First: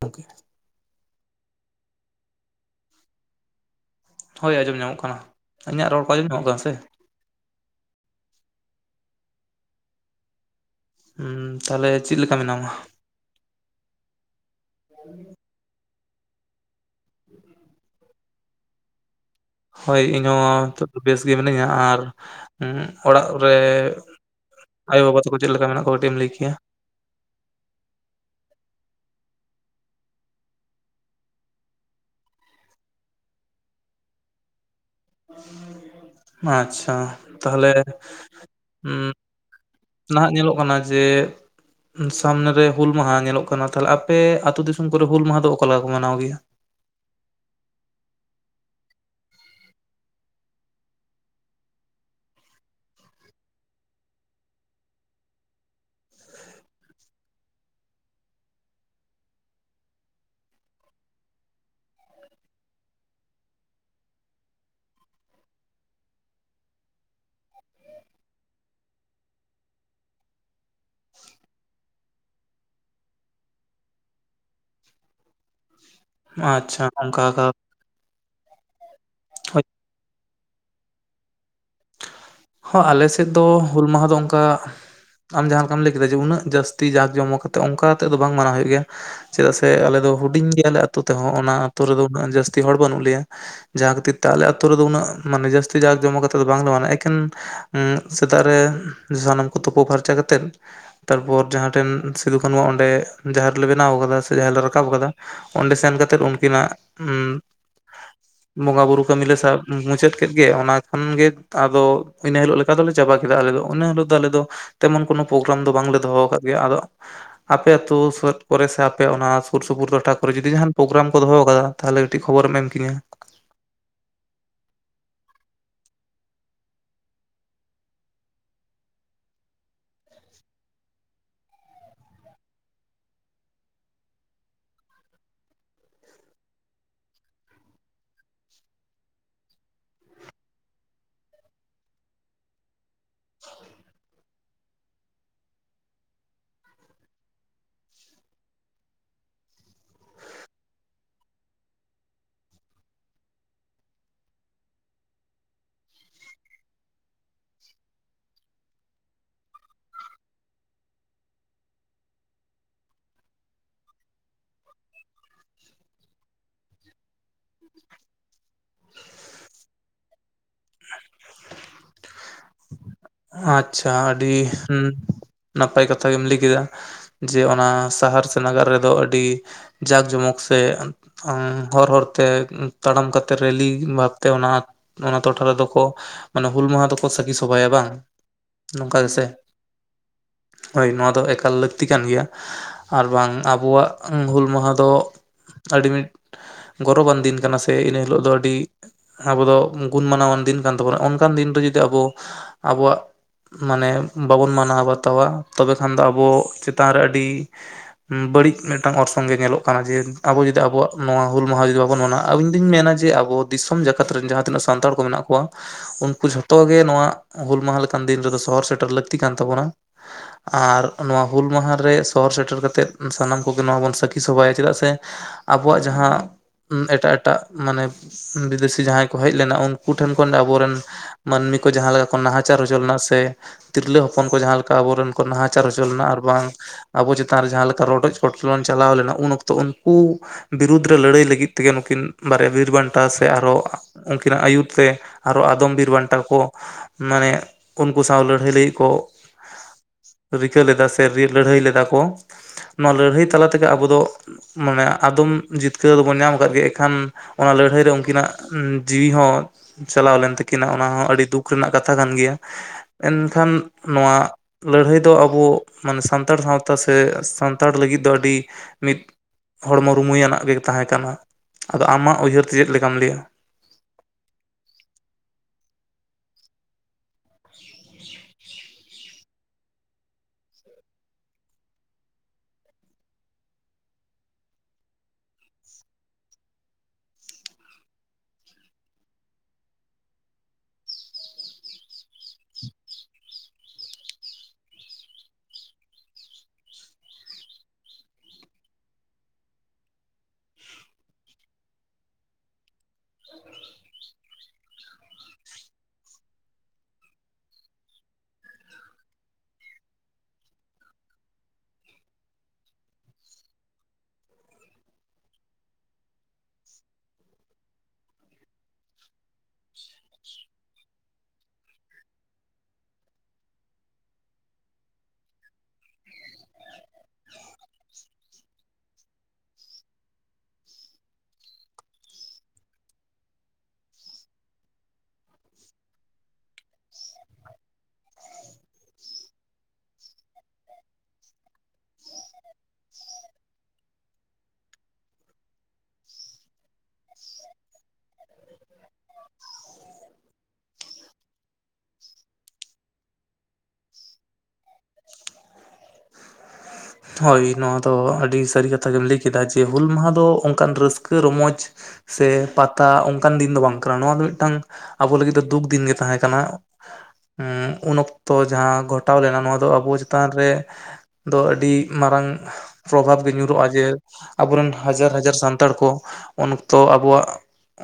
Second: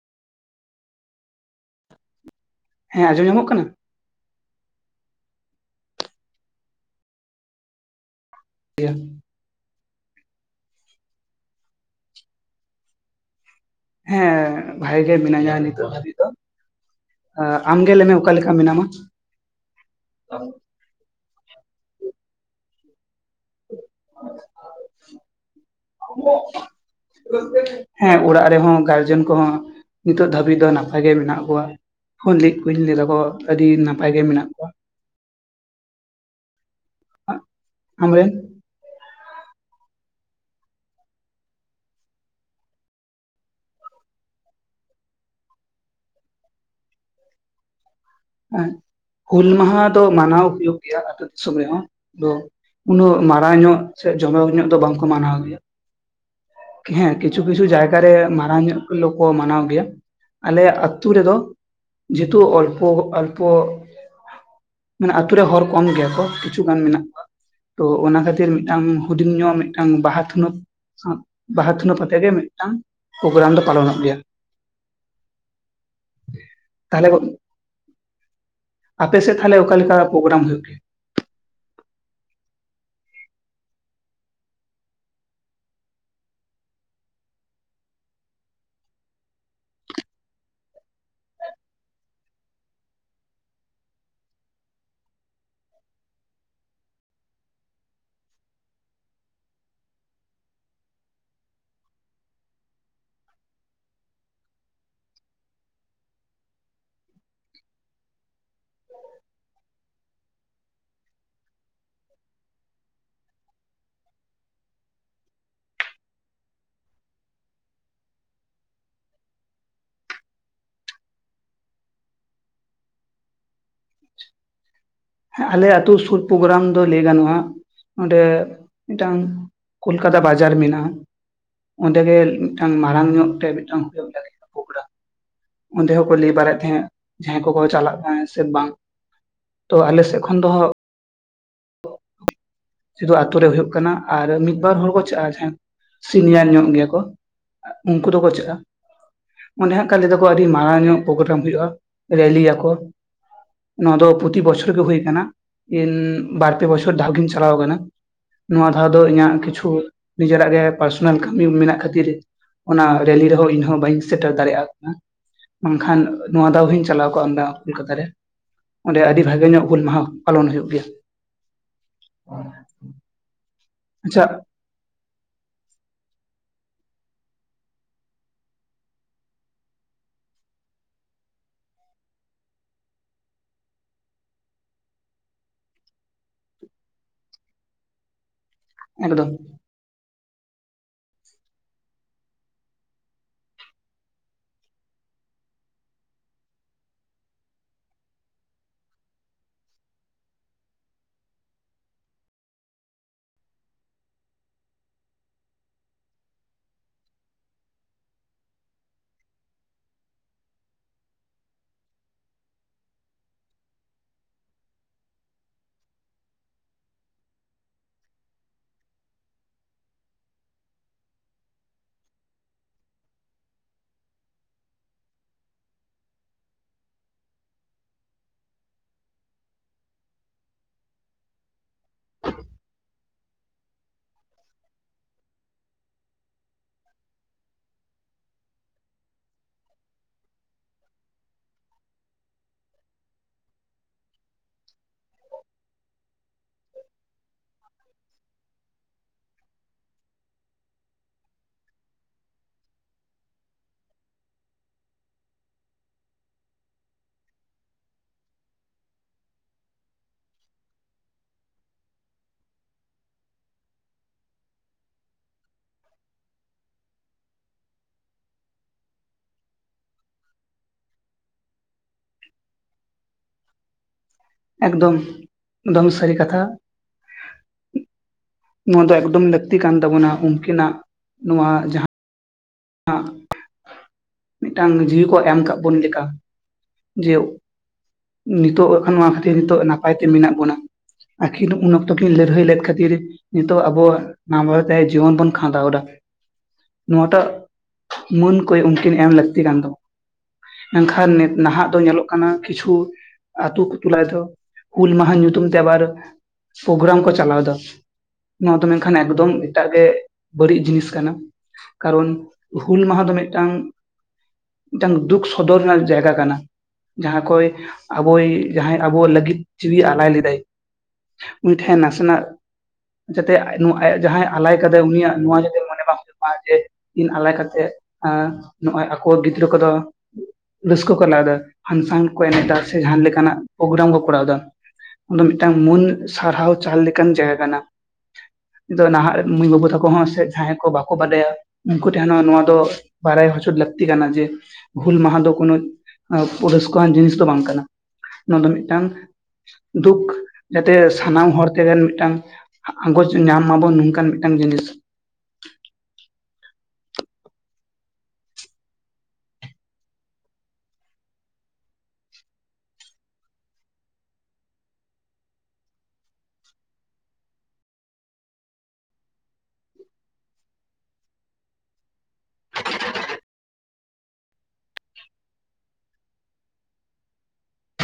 ᱜᱚᱝᱠᱮ, ᱦᱮᱸ, ᱟᱸᱡᱚᱢ ᱧᱟᱢᱚᱜ ᱠᱟᱱᱟ? ᱦᱳᱭ ᱟᱸᱡᱚᱢ ᱧᱟᱢᱚᱜ ᱠᱟᱱᱟ᱾ ᱤᱧᱟᱹᱜ ᱨᱚᱲ ᱠᱚ ᱟᱸᱡᱚᱢ ᱧᱟᱢᱚᱜ ᱠᱟᱱᱟ ᱥᱮ? [unintelligible] ᱩᱸ ᱛᱟᱦᱚᱞᱮ ᱪᱤᱜ ᱞᱮᱠᱟ ᱢᱮᱱᱟᱢᱟ? ᱦᱮᱸ ᱵᱷᱟᱜᱤ ᱜᱮ ᱢᱤᱱᱟᱹᱧᱟ ᱱᱤᱛᱚᱜ ᱫᱷᱟᱵᱤᱜ ᱫᱚ᱾ ᱮᱸᱜ ᱟᱢᱜᱮ ᱞᱟᱹᱭ ᱢᱮ ᱚᱠᱟ ᱞᱮᱠᱟ ᱢᱮᱱᱟᱢᱟ? ᱦᱳᱭ ᱤᱧᱦᱚᱸ ᱱᱤᱛᱚᱜ ᱫᱚ ᱵᱮᱥ ᱜᱮ ᱢᱤᱱᱟᱹᱧᱟ, ᱟᱨ ᱩᱸᱜ ᱚᱲᱟᱜ ᱠᱩᱨᱮ ᱞᱟᱹᱭ ᱠᱮᱭᱟ? [unintelligible] ᱦᱮᱸ ᱚᱲᱟᱜ ᱨᱮᱦᱚᱸ ᱜᱟᱨᱡᱮᱱ ᱠᱚᱦᱚᱸ ᱱᱤᱛᱚᱜ ᱫᱷᱟᱹᱵᱤᱜ ᱫᱚ ᱱᱟᱯᱟᱭ ᱜᱮ ᱢᱮᱱᱟᱜ ᱠᱚᱣᱟ᱾ ᱯᱷᱳᱱ ᱞᱮᱫ [unintelligible] ᱟᱹᱰᱤ ᱱᱟᱯᱟᱭ ᱜᱮ ᱢᱮᱱᱟᱜ ᱠᱚᱣᱟ᱾ ᱟᱪᱪᱷᱟ, ᱛᱟᱦᱞᱮ ᱟᱢᱨᱮᱱ? ᱩᱸ ᱱᱟᱦᱟᱜ ᱧᱮᱞᱚᱜ ᱠᱟᱱᱟ ᱡᱮ ᱩᱸ ᱥᱟᱢᱱᱮ ᱨᱮ ᱦᱩᱞ ᱢᱟᱦᱟ ᱧᱮᱞᱚᱜ ᱠᱟᱱᱟ ᱛᱟᱦᱞᱮ ᱟᱯᱮ ᱟᱹᱛᱩ ᱫᱤᱥᱚᱢ ᱠᱚᱨᱮ ᱦᱩᱞ ᱢᱟᱦᱟ ᱫᱚ ᱚᱠᱟ ᱞᱮᱠᱟ ᱠᱚ ᱢᱟᱱᱟᱣ ᱜᱮᱭᱟ? ᱦᱮᱸ ᱦᱩᱞ ᱢᱟᱦᱟ ᱫᱚ ᱢᱟᱱᱟᱣ ᱦᱩᱭᱩᱜ ᱜᱮᱭᱟ ᱟᱹᱛᱩ ᱫᱤᱥᱚᱢ ᱨᱮᱦᱚᱸ, ᱫᱚ ᱩᱱᱟᱜ ᱢᱟᱨᱟᱝ ᱧᱚᱜ ᱥᱮ ᱡᱚᱢᱚᱠ ᱧᱚᱜ ᱫᱚ ᱵᱟᱝ ᱠᱚ ᱢᱟᱱᱟᱣ ᱜᱮᱭᱟ᱾ ᱦᱮᱸ ᱠᱤᱪᱷᱩ ᱠᱤᱪᱷᱩ ᱡᱟᱭᱜᱟ ᱨᱮ ᱢᱟᱨᱟᱝ ᱧᱚᱜ ᱞᱚᱠᱚ ᱢᱟᱱᱟᱣ ᱜᱮᱭᱟ᱾ ᱟᱞᱮᱭᱟᱜ ᱟᱹᱛᱩ ᱨᱮᱫᱚ ᱡᱚᱛᱚ ᱚᱞᱯᱚ ᱚᱞᱯᱚ ᱢᱟᱱᱮ ᱟᱛᱩ ᱨᱮ ᱦᱚᱨ ᱠᱚᱢ ᱜᱮᱭᱟ ᱠᱚ ᱠᱤᱪᱷᱩ ᱜᱟᱱ ᱢᱮᱱᱟᱜ ᱠᱚᱣᱟ᱾ ᱛᱚ ᱚᱱᱟ ᱠᱷᱟᱹᱛᱤᱨ ᱢᱤᱫᱴᱟᱝ ᱦᱩᱫᱤᱱ ᱧᱚᱼᱟ ᱢᱤᱜᱴᱟᱝ ᱵᱟᱦᱟ ᱛᱷᱩᱱᱟᱹᱛ ᱥᱟᱸ ᱵᱟᱦᱟ ᱛᱷᱱᱟᱹ ᱯᱚᱛᱮ ᱜᱮ ᱢᱤᱜ ᱴᱟᱝ ᱯᱳᱜᱨᱟᱢ ᱫᱚ ᱯᱟᱞᱚᱱᱚᱜ ᱜᱮᱭᱟ᱾ ᱟᱪᱪᱷᱟ ᱛᱟᱦᱚᱞᱮ ᱚᱝᱠᱟ ᱠᱟ ᱟᱯᱮ ᱥᱮᱫ ᱛᱟᱦᱚᱞᱮ ᱚᱠᱟ ᱞᱮᱠᱟ ᱯᱳᱜᱨᱟᱢ ᱦᱩᱭᱩᱜ ᱜᱮᱭᱟ? ᱦᱚ ᱟᱞᱮ ᱥᱮᱡ ᱫᱚ ᱦᱩᱞ ᱢᱟᱦᱟ ᱫᱚ ᱚᱝᱠᱟ ᱟᱢ ᱡᱟᱦᱟᱸ ᱞᱮᱠᱟᱢ ᱞᱟᱹᱭ ᱠᱮᱫᱟ ᱡᱮ ᱩᱱᱟᱹᱜ ᱡᱟᱹᱥᱛᱤ ᱡᱟᱠ ᱡᱚᱢᱚᱠ ᱠᱟᱛᱮᱜ ᱚᱝᱠᱟ ᱟᱛᱮᱜ ᱫᱚ ᱵᱟᱝ ᱢᱟᱱᱟᱣ ᱦᱩᱭᱩᱜ ᱜᱮᱭᱟ᱾ ᱪᱮ ᱟᱥᱮ ᱟᱞᱮ ᱫᱚ ᱦᱩᱰᱤᱧ ᱜᱮᱭᱟᱞᱮ ᱟᱹᱛᱩ ᱛᱮᱦᱚᱸ ᱚᱱᱟ ᱟᱹᱛᱩ ᱨᱮᱫᱚ ᱩᱱᱟᱹᱜ ᱡᱟᱹᱥᱛᱤ ᱦᱚᱲ ᱵᱟᱹᱱᱩᱜ ᱞᱮᱭᱟ᱾ ᱡᱟᱦᱟᱸ ᱠᱷᱟᱹᱛᱤᱨ ᱛᱮ ᱟᱞᱮ ᱟᱛᱳ ᱨᱮᱫᱚ ᱩᱱᱟᱹᱜ ᱢᱟᱱᱮ ᱡᱟᱹᱥᱛᱤ ᱡᱟᱠ ᱡᱚᱢᱚᱠ ᱟᱛᱮᱫ ᱫᱚ ᱵᱟᱝ ᱞᱮ ᱢᱟᱱᱟ ᱮᱠᱷᱮᱱ ᱩᱸ ᱥᱮᱛᱟᱜ ᱨᱮ ᱥᱟᱱᱟᱢ ᱠᱚ ᱛᱩᱯᱩ ᱯᱷᱟᱨᱪᱟ ᱠᱟᱛᱮᱫ᱾ ᱛᱟᱨᱯᱚᱨ ᱡᱟᱦᱟᱸ ᱴᱷᱮᱱ ᱥᱤᱫᱷᱩ ᱠᱟᱱᱩ ᱟᱜ ᱚᱸᱰᱮ ᱡᱟᱦᱮᱨ ᱞᱮ ᱵᱮᱱᱟᱣ ᱠᱟᱫᱟ ᱥᱮ ᱡᱟᱦᱟ ᱫᱚ ᱨᱟᱠᱟᱵ ᱠᱟᱫᱟ᱾ ᱚᱸᱰᱮ ᱥᱮᱱ ᱠᱟᱛᱮᱫ ᱩᱱᱠᱤᱱᱟᱜ ᱩᱸ ᱵᱚᱸᱜᱟ ᱵᱩᱨᱩ ᱠᱟᱹᱢᱤᱞᱮ ᱥᱟᱵ ᱢᱩ-ᱢᱩᱪᱟᱹᱫ ᱠᱮᱫ ᱜᱮ, ᱚᱱᱟ ᱠᱷᱟᱱ ᱜᱮ ᱟᱫᱚ ᱤᱱᱟᱹ ᱦᱤᱞᱳᱜ ᱞᱮᱠᱟ ᱫᱚᱞᱮ ᱪᱟᱵᱟ ᱠᱮᱫᱟ ᱟᱞᱮ ᱩᱱᱟᱹ ᱦᱤᱞᱳᱜ ᱫᱚ ᱟᱞᱮ ᱫᱚ ᱛᱮᱢᱚᱱ ᱠᱳᱱᱳ ᱯᱳᱜᱨᱟᱢ ᱫᱚ ᱵᱟᱝᱞᱮ ᱫᱚᱦᱚ ᱟᱠᱟᱫ ᱜᱮᱭᱟ ᱟᱫᱚ ᱟᱯᱮ ᱟᱹᱛᱩ ᱥᱩᱣᱮᱫ ᱠᱚᱨᱮ ᱥᱮ ᱟᱯᱮ ᱚᱱᱟ ᱥᱩᱨ ᱥᱩᱯᱩᱨ ᱴᱚᱴᱷᱟ ᱠᱚᱨᱮ ᱡᱩᱫᱤ ᱡᱟᱦᱟᱱ ᱯᱳᱜᱨᱟᱢ ᱠᱚ ᱫᱚᱦᱚ ᱟᱠᱟᱫᱟ ᱛᱟᱦᱚᱞᱮ ᱠᱟᱹᱴᱤᱡ ᱠᱷᱚᱵᱚᱨᱮᱢ ᱮᱢ ᱠᱤᱧᱟ᱾ ᱦᱮ ᱟᱞᱮ ᱟᱛᱩ ᱥᱩᱨ ᱯᱳᱜᱨᱟᱢ ᱫᱚ ᱞᱟᱹᱭ ᱜᱟᱱᱚᱜᱼᱟ ᱱᱚᱸᱰᱮ ᱢᱤᱜᱴᱟᱝ ᱠᱳᱞᱠᱟᱛᱟ ᱵᱟᱡᱟᱨ ᱢᱮᱱᱟᱜᱼᱟ᱾ ᱚᱸᱰᱮ ᱜᱮ ᱢᱤᱜᱴᱟᱝ ᱢᱟᱨᱟᱝ ᱧᱚᱜ ᱛᱮ ᱢᱤᱜᱴᱟᱝ [unintelligible] ᱯᱳᱜᱨᱟᱢ᱾ ᱚᱸᱰᱮ ᱦᱚᱸᱠᱚ ᱞᱟᱹᱭ ᱵᱟᱲᱟᱭᱮᱜ ᱛᱟᱦᱮᱸᱜ ᱡᱟᱦᱟᱸᱭ ᱠᱚᱠᱚ ᱪᱟᱞᱟᱜ ᱠᱟᱱ ᱥᱮ ᱵᱟᱝ᱾ ᱛᱚ ᱟᱞᱮ ᱥᱮᱜ ᱠᱷᱚᱱ ᱫᱚᱦᱚ [inaudible] ᱥᱩᱫᱩ ᱟᱛᱳ ᱨᱮ ᱦᱩᱭᱩᱜ ᱠᱟᱱᱟ ᱟᱨ ᱢᱤᱫ ᱵᱟᱨ ᱦᱚ ᱠᱚ ᱪᱟᱜᱼᱟ ᱡᱟᱦᱟᱸᱭ ᱥᱤᱱᱤᱭᱟᱨ ᱧᱚᱜ ᱜᱮᱭᱟ ᱠᱚ᱾ ᱟᱜ ᱩᱱᱠᱩ ᱫᱚᱠᱚ ᱪᱟᱜᱼᱟ᱾ ᱚᱸᱰᱮ ᱦᱟᱜ ᱠᱟ ᱞᱟᱹᱭ ᱫᱟᱠᱚ ᱟᱹᱰᱤ ᱢᱟᱨᱟᱝ ᱧᱚᱜ ᱯᱳᱜᱨᱟᱢ ᱦᱩᱭᱩᱜᱼᱟ ᱨᱮᱞᱤᱭᱟᱠᱚ᱾ ᱱᱚᱣᱟ ᱫᱚ ᱯᱨᱚᱛᱤ ᱵᱚᱪᱷᱚᱨ ᱜᱮ ᱦᱩᱭ ᱠᱟᱱᱟ, ᱤᱱ ᱵᱟᱨᱯᱮ ᱵᱚᱪᱷᱚᱨ ᱫᱷᱟᱣ ᱜᱤᱧ ᱪᱟᱞᱟᱣ ᱟᱠᱟᱱᱟ᱾ ᱱᱚᱣᱟ ᱫᱷᱟᱣ ᱫᱚ ᱤᱧᱟᱹᱜ ᱠᱤᱪᱷᱩ ᱱᱤᱡᱮᱨᱟᱜ ᱜᱮ ᱯᱟᱨᱥᱚᱱᱟᱞ ᱠᱟᱹᱢᱤ ᱢᱮᱱᱟᱜ ᱠᱷᱟᱹᱛᱤᱨ ᱚᱱᱟ ᱨᱮᱞᱤ ᱨᱮᱦᱚᱸ ᱤᱧᱦᱚᱸ ᱵᱟᱹᱧ ᱥᱮᱴᱮᱨ ᱫᱟᱲᱮᱭᱟᱜ [inaudible] ᱵᱟᱝᱠᱷᱟᱱ ᱱᱚᱣᱟ ᱫᱷᱟᱣ ᱦᱚᱸᱧ ᱪᱟᱞᱟᱣ ᱠᱚᱜᱼᱟ [unintelligible] ᱠᱳᱞᱠᱟᱛᱟ ᱨᱮ᱾ ᱚᱸᱰᱮ ᱟᱰᱤ ᱵᱷᱟᱜᱮ ᱧᱚᱜ ᱦᱩᱞ ᱢᱟᱦᱟ ᱯᱟᱞᱚᱱ ᱦᱩᱭᱩᱜ ᱜᱮᱭᱟ᱾ [inaudible] ᱟᱪᱪᱷᱟ ᱟᱰᱤ ᱦᱩᱸ, ᱱᱟᱯᱟᱭ ᱠᱟᱛᱷᱟ ᱜᱮᱢ ᱞᱟᱹᱭ ᱠᱮᱫᱟ᱾ ᱡᱮ ᱚᱱᱟ ᱥᱟᱦᱟᱨ ᱥᱮ ᱱᱟᱜᱟᱨ ᱨᱮᱫᱚ ᱟᱹᱰᱤ ᱡᱟᱠ ᱡᱚᱢᱚᱠ ᱥᱮ ᱚᱝ ᱦᱚᱨ ᱦᱚᱨᱛᱮ ᱛᱟᱲᱟᱢ ᱠᱟᱛᱮ ᱨᱮᱞᱤ ᱵᱷᱟᱵ ᱛᱮ ᱚᱱᱟ ᱚᱱᱟ ᱴᱚᱴᱷᱟ ᱨᱮᱫᱚ ᱠᱚ, ᱢᱟᱱᱮ ᱦᱩᱞ ᱢᱟᱦᱟ ᱫᱚᱠᱚ ᱥᱟᱹᱠᱷᱤ ᱥᱚᱵᱷᱟᱭᱟ ᱵᱟᱝ? ᱱᱚᱝᱠᱟ ᱜᱮ ᱥᱮ, ᱮᱠᱫᱚᱢ ᱦᱳᱭ ᱱᱚᱣᱟ ᱫᱚ ᱮᱠᱟᱞ ᱞᱟᱹᱠᱛᱤ ᱠᱟᱱ ᱜᱮᱭᱟ᱾ ᱟᱨ ᱵᱟᱝ ᱟᱵᱚᱣᱟᱜ ᱩᱸ ᱦᱩᱞ ᱢᱟᱦᱟ ᱫᱚ ᱟᱰᱤ ᱢᱤᱫ ᱜᱚᱨᱚᱵᱟᱱ ᱫᱤᱱ ᱠᱟᱱᱟ ᱥᱮ ᱤᱱᱟᱹ ᱦᱤᱞᱳᱜ ᱫᱚ ᱟᱹᱰᱤ ᱟᱵᱚ ᱫᱚ ᱜᱩᱱ ᱢᱟᱱᱟᱣᱟᱱ ᱫᱤᱱ ᱠᱟᱱ ᱛᱟᱵᱚᱱᱟ ᱚᱱᱠᱟᱱ ᱫᱤᱱ ᱨᱮ ᱡᱩᱫᱤ ᱟᱵᱚ, ᱟᱵᱚᱣᱟᱜ ᱢᱟᱱᱮ ᱵᱟᱵᱚᱱ ᱢᱟᱱᱟᱣ ᱵᱟᱛᱟᱣᱟ ᱛᱚᱵᱮ ᱠᱷᱟᱱ ᱫᱚ ᱟᱵᱚ ᱪᱮᱛᱟᱱ ᱨᱮ ᱟᱹᱰᱤ ᱩᱸ ᱵᱟᱹᱲᱤᱡ ᱢᱤᱫᱴᱟᱝ ᱚᱨᱥᱚᱝ ᱜᱮ ᱧᱮᱞᱚᱜ ᱠᱟᱱᱟ ᱡᱮ, ᱟᱵᱚ ᱡᱩᱫᱤ ᱟᱵᱚᱣᱟᱜ ᱱᱚᱣᱟ ᱦᱩᱞ ᱢᱟᱦᱟ ᱡᱩᱫᱤ ᱵᱟᱵᱚᱱ ᱢᱟᱱᱟᱣᱟ [inaudible] ᱤᱧ ᱫᱩᱧ ᱢᱮᱱᱟ ᱡᱮ ᱡᱮ ᱟᱵᱚ ᱫᱤᱥᱚᱢ ᱡᱟᱠᱟᱛ ᱨᱤᱱ ᱡᱟᱦᱟᱸ ᱛᱤᱱᱟᱹᱜ ᱥᱟᱱᱛᱟᱲ ᱠᱚ ᱢᱮᱱᱟᱜ ᱠᱚᱣᱟ, ᱩᱱᱠᱩ ᱡᱷᱚᱛᱚ ᱜᱮ ᱱᱚᱣᱟ ᱦᱩᱞ ᱢᱟᱦᱟ ᱞᱮᱠᱟᱱ ᱫᱤᱱ ᱨᱮᱫᱚ ᱥᱚᱦᱚᱨ ᱥᱮᱴᱮᱨ ᱞᱟᱹᱠᱛᱤ ᱠᱟᱱ ᱛᱟᱵᱚᱱᱟ ᱟᱨ ᱱᱚᱣᱟ ᱦᱩᱞ ᱢᱟᱦᱟ ᱨᱮ ᱥᱚᱦᱚᱨ ᱥᱮᱴᱮᱨ ᱠᱟᱛᱮᱫ ᱥᱟᱱᱟᱢ ᱠᱚᱜᱮ ᱱᱚᱣᱟ ᱵᱚᱱ ᱥᱟᱹᱠᱷᱤ ᱥᱚᱵᱷᱟᱭᱟ, ᱪᱮᱫᱟᱜ ᱥᱮ ᱟᱵᱚᱣᱟᱜ ᱡᱟᱦᱟᱸ, ᱩᱸ ᱮᱴᱟᱜ ᱮᱴᱟᱜ ᱢᱟᱱᱮ ᱵᱤᱫᱮᱥᱤ ᱡᱟᱦᱟᱸᱭ ᱠᱚ ᱦᱮᱡ ᱞᱮᱱᱟ ᱩᱱᱠᱩ ᱴᱷᱮᱱ ᱠᱷᱚᱱ ᱟᱵᱚ ᱨᱮᱱ, ᱢᱟᱹᱱᱢᱤ ᱠᱚ ᱡᱟᱦᱟᱸ ᱞᱮᱠᱟ ᱠᱷᱚᱱ ᱱᱟᱦᱟᱪᱟᱨ ᱦᱚᱪᱚ ᱞᱮᱱᱟ ᱥᱮ, ᱛᱤᱨᱞᱟᱹ ᱦᱚᱯᱚᱱ ᱠᱚ ᱡᱟᱦᱟᱸ ᱞᱮᱠᱟ ᱟᱵᱚ ᱨᱮᱱ ᱠᱚ ᱱᱟᱦᱟᱪᱟᱨ ᱦᱚᱪᱚ ᱞᱮᱱᱟ ᱟᱨ ᱵᱟᱝ ᱟᱵᱚ ᱪᱮᱛᱟᱱ ᱨᱮ ᱡᱟᱦᱟᱸ ᱞᱮᱠᱟ ᱨᱚᱰᱚᱡ ᱠᱚᱪᱚᱞᱚᱱ ᱪᱟᱞᱟᱣ ᱞᱮᱱᱟ, ᱩᱱ ᱚᱠᱛᱚ ᱩᱱᱠᱩ ᱵᱤᱨᱩᱫ ᱨᱮ ᱞᱟᱹᱲᱦᱟᱹᱭ ᱞᱟᱹᱜᱤᱫ ᱛᱮᱜᱮ ᱱᱩᱠᱤᱱ ᱵᱟᱨᱭᱟ ᱵᱤᱨᱵᱟᱱᱴᱟ ᱥᱮ ᱟᱨᱚ ᱩᱱᱠᱤᱱᱟᱜ ᱟᱹᱭᱩᱨ ᱛᱮ, ᱟᱨᱚ ᱟᱫᱚᱢ ᱵᱤᱨ ᱵᱟᱱᱴᱟ ᱠᱚ ᱢᱟᱱᱮ ᱩᱱᱠᱩ ᱥᱟᱶ ᱞᱟᱹᱲᱦᱟᱹᱭ ᱞᱟᱹᱜᱤᱫ ᱠᱚ ᱨᱤᱠᱟᱹ ᱞᱮᱫᱟ ᱥᱮ ᱞᱟᱹᱲᱦᱟᱹᱭ ᱞᱮᱫᱟ ᱠᱚ, ᱱᱚᱣᱟ ᱞᱟᱹᱲᱦᱟᱹᱭ ᱛᱟᱞᱟ ᱛᱮᱜᱮ ᱟᱵᱚ ᱫᱚ ᱢᱟᱱᱮ ᱟᱫᱚᱢ ᱡᱤᱛᱠᱟᱹᱨ ᱫᱚᱵᱚᱱ ᱧᱟᱢ ᱟᱠᱟᱫ ᱜᱮ ᱮᱱᱠᱷᱟᱱ ᱚᱱᱟ ᱞᱟᱹᱲᱦᱟᱹᱭ ᱨᱮ ᱩᱱᱠᱤᱱᱟᱜ, ᱡᱤᱣᱤ ᱦᱚᱸ ᱪᱟᱞᱟᱣ ᱞᱮᱱ ᱛᱟᱹᱠᱤᱱᱟ ᱚᱱᱟ ᱦᱚᱸ ᱟᱹᱰᱤ ᱫᱩᱠ ᱨᱮᱱᱟᱜ ᱠᱟᱛᱷᱟ ᱠᱟᱱ ᱜᱮᱭᱟ᱾ ᱮᱱᱠᱷᱟᱱ ᱱᱚᱣᱟ ᱞᱟᱹᱲᱦᱟᱹᱭ ᱫᱚ ᱟᱵᱚ ᱢᱟᱱᱮ ᱥᱟᱱᱛᱟᱲ ᱥᱟᱶᱛᱟ ᱥᱮ ᱥᱟᱱᱛᱟᱲ ᱞᱟᱹᱜᱤᱫ ᱫᱚ ᱟᱹᱰᱤ ᱢᱤᱫ ᱦᱚᱲᱢᱚ ᱨᱩᱢᱩᱭᱟᱱᱟᱜ ᱜᱮ ᱛᱟᱦᱮᱸ ᱠᱟᱱᱟ᱾ ᱟᱫᱚ ᱟᱢᱟᱜ ᱩᱭᱦᱟᱹᱨ ᱛᱮ ᱪᱮᱫ ᱞᱮᱠᱟᱢ ᱞᱟᱹᱭᱟ? ᱮᱠᱫᱚᱢ, ᱫᱚᱢ ᱥᱟᱹᱨᱤ ᱠᱟᱛᱷᱟ᱾ ᱱᱚᱣᱟ ᱫᱚ ᱮᱠᱫᱚᱢ ᱞᱟᱹᱠᱛᱤ ᱠᱟᱱ ᱛᱟᱵᱚᱱᱟ ᱩᱱᱠᱤᱱᱟᱜ, ᱱᱚᱣᱟ ᱡᱟᱦᱟᱸ ᱦᱟᱸᱜ, ᱢᱤᱫᱴᱟᱝ ᱡᱤᱣᱤ ᱠᱚ ᱮᱢ ᱠᱟᱜ ᱵᱚᱱ ᱞᱮᱠᱟ᱾ ᱡᱮ ᱱᱤᱛᱚᱜ ᱱᱟᱠᱷᱟᱱ ᱱᱚᱣᱟ ᱠᱷᱟᱹᱛᱤᱨ ᱱᱤᱛᱚᱜ ᱱᱟᱯᱟᱭ ᱛᱮ ᱢᱮᱱᱟᱜ ᱵᱚᱱᱟ᱾ ᱟᱹᱤᱱ ᱩᱱ ᱚᱠᱛᱚ ᱠᱤᱱ ᱞᱟᱹᱲᱦᱟᱹᱭ ᱞᱮᱫ ᱠᱷᱟᱹᱛᱤᱨ ᱱᱤᱛᱚᱜ ᱟᱵᱚ ᱱᱟᱣᱟ ᱛᱮ ᱡᱤᱭᱚᱱ ᱵᱚᱱ ᱠᱷᱟᱸᱰᱟᱣᱫᱟ, ᱱᱚᱣᱟᱴᱟᱜ ᱢᱟᱹᱱ ᱠᱚᱭ ᱩᱝᱠᱤᱱ ᱮᱢ ᱞᱟᱹᱠᱛᱤ ᱠᱟᱱ [inaudible] ᱢᱮᱱᱠᱷᱟᱱ ᱱᱮ ᱱᱟᱦᱟᱜ ᱫᱚ ᱧᱮᱞᱚᱜ ᱠᱟᱱᱟ ᱠᱤᱪᱷᱩ ᱟᱛᱳ ᱴᱩᱞᱟ ᱨᱮᱫᱚ, ᱦᱩᱞ ᱢᱟᱦᱟ ᱧᱩᱛᱩᱢ ᱛᱮ ᱟᱵᱟᱨ, ᱯᱨᱳᱜᱨᱟᱢ ᱠᱚ ᱪᱟᱞᱟᱣᱫᱟ᱾ ᱱᱚᱣᱟ ᱫᱚ ᱢᱮᱱᱠᱷᱟᱱ ᱮᱠᱫᱚᱢ ᱮᱴᱟᱜ ᱜᱮ ᱵᱟᱹᱲᱤᱡ ᱡᱤᱱᱤᱥ ᱠᱟᱱᱟ, ᱠᱟᱨᱚᱱ ᱦᱩᱞ ᱢᱟᱦᱟ ᱫᱚ ᱢᱤᱫᱴᱟᱝ, ᱢᱤᱫᱴᱟᱝ ᱫᱩᱠ ᱥᱚᱫᱚᱨ ᱨᱮᱱᱟᱜ ᱡᱟᱭᱜᱟ ᱠᱟᱱᱟ᱾ ᱡᱟᱦᱟᱸ ᱠᱚᱭ ᱟᱵᱚᱭ ᱡᱟᱦᱟᱸᱭ ᱟᱵᱚ ᱞᱟᱹᱜᱤᱫ ᱡᱤᱣᱤ ᱟᱞᱟᱭ ᱞᱮᱫᱟᱭ᱾ ᱩᱱᱤ ᱴᱷᱮᱱ ᱱᱟᱥᱮᱱᱟᱜ, ᱡᱟᱛᱮ [inaudible] ᱟᱭᱟᱜ ᱡᱟᱦᱟᱸᱟᱭ ᱟᱞᱟᱭ ᱠᱟᱫᱟᱭ ᱩᱱᱤᱭᱟᱜ ᱱᱚᱣᱟ ᱡᱟᱛᱮ ᱢᱚᱱᱮ ᱵᱟᱝ ᱦᱩᱭᱩᱜ ᱢᱟ ᱡᱮ, ᱤᱧ ᱟᱞᱟᱭ ᱠᱟᱛᱮᱜ ᱮᱸ ᱱᱚᱜ-ᱚᱭ ᱟᱠᱚ ᱜᱤᱫᱽᱨᱟᱹ ᱠᱚᱫᱚ ᱨᱟᱹᱥᱠᱟᱹ ᱠᱚ, [unintelligible] ᱯᱷᱟᱱᱥᱟᱱ ᱠᱚ ᱮᱱᱮᱡᱫᱟ ᱥᱮ ᱡᱟᱦᱟᱸᱱ ᱞᱮᱠᱟᱱᱟᱜ ᱯᱨᱳᱜᱨᱟᱢ ᱠᱚ ᱠᱚᱨᱟᱣᱫᱟ᱾ ᱚᱸᱰᱮ ᱢᱤᱫᱴᱟᱝ ᱢᱟᱹᱱ ᱥᱟᱨᱦᱟᱣ ᱪᱟᱞ ᱞᱮᱠᱟᱱ ᱡᱟᱭᱜᱟ ᱠᱟᱱᱟ ᱫᱚ ᱱᱟᱦᱟᱜ ᱢᱟᱹᱭ ᱵᱟᱹᱵᱩ ᱛᱟᱠᱚ ᱦᱚᱸ ᱥᱮ ᱡᱟᱦᱟᱸᱭ ᱠᱚ ᱵᱟᱠᱚ ᱵᱟᱰᱟᱭᱟ ᱩᱱᱠᱩ ᱴᱷᱮᱱ ᱦᱚᱸ ᱱᱚᱣᱟ ᱫᱚ ᱵᱟᱲᱟᱭ ᱦᱚᱪᱚ ᱞᱟᱹᱠᱛᱤ ᱠᱟᱱᱟ ᱡᱮ, ᱦᱩᱞ ᱢᱟᱦᱟ ᱫᱚ ᱠᱳᱱᱳ ᱯᱚᱨᱳᱥᱠᱟᱱ ᱡᱤᱱᱤᱥ ᱫᱚ ᱵᱟᱝ ᱠᱟᱱᱟ ᱱᱚᱣᱟ ᱫᱚ ᱢᱤᱫᱴᱟᱝᱼᱼ ᱫᱩᱠ ᱡᱟᱛᱮ ᱥᱟᱱᱟᱢ ᱦᱚᱲ ᱛᱮᱜᱮᱱ ᱢᱤᱫᱴᱟᱝ ᱟᱜᱚᱪ ᱧᱟᱢ ᱢᱟᱵᱚᱱ ᱱᱚᱝᱠᱟᱱ ᱢᱤᱫᱴᱟᱝ ᱡᱤᱱᱤᱥᱼᱼ ᱦᱳᱭ ᱱᱚᱣᱟ ᱫᱚ ᱟᱹᱰᱤ ᱥᱟᱹᱨᱤ ᱠᱟᱛᱷᱟ ᱜᱮᱢ ᱞᱟᱹᱭ ᱠᱮᱫᱟ ᱡᱮ ᱦᱩᱞ ᱢᱟᱦᱟ ᱫᱚ ᱚᱱᱠᱟᱱ ᱨᱟᱹᱥᱠᱟᱹ ᱨᱚᱢᱚᱡᱽᱼᱼ ᱥᱮ ᱯᱟᱛᱟ ᱚᱱᱠᱟᱱ ᱫᱤᱱ ᱫᱚ ᱵᱟᱝ ᱠᱟᱱᱟ ᱱᱚᱣᱟ ᱫᱚ ᱢᱤᱫᱴᱟᱝᱼᱼ ᱟᱵᱚ ᱞᱟᱹᱜᱤᱫ ᱫᱚ ᱫᱩᱠ ᱫᱤᱱ ᱜᱮ ᱛᱟᱦᱮᱸ ᱠᱟᱱᱟ ᱩᱱ ᱚᱠᱛᱚ ᱡᱟᱦᱟᱸ ᱜᱷᱚᱴᱟᱣ ᱞᱮᱱᱟ ᱱᱚᱣᱟ ᱫᱚ ᱟᱵᱚ ᱪᱮᱛᱟᱱ ᱨᱮ ᱫᱚ ᱟᱹᱰᱤᱼᱼ ᱢᱟᱨᱟᱝᱼᱼ ᱯᱨᱚᱵᱷᱟᱵᱽ ᱜᱮ ᱧᱩᱨᱩᱜᱼᱟ ᱡᱮ ᱟᱵᱚ ᱨᱮᱱ ᱦᱟᱡᱟᱨ ᱦᱟᱡᱟᱨ ᱥᱟᱱᱛᱟᱲ ᱠᱚ ᱩᱱ ᱚᱠᱛᱚ ᱟᱵᱚᱣᱟᱜᱼᱼ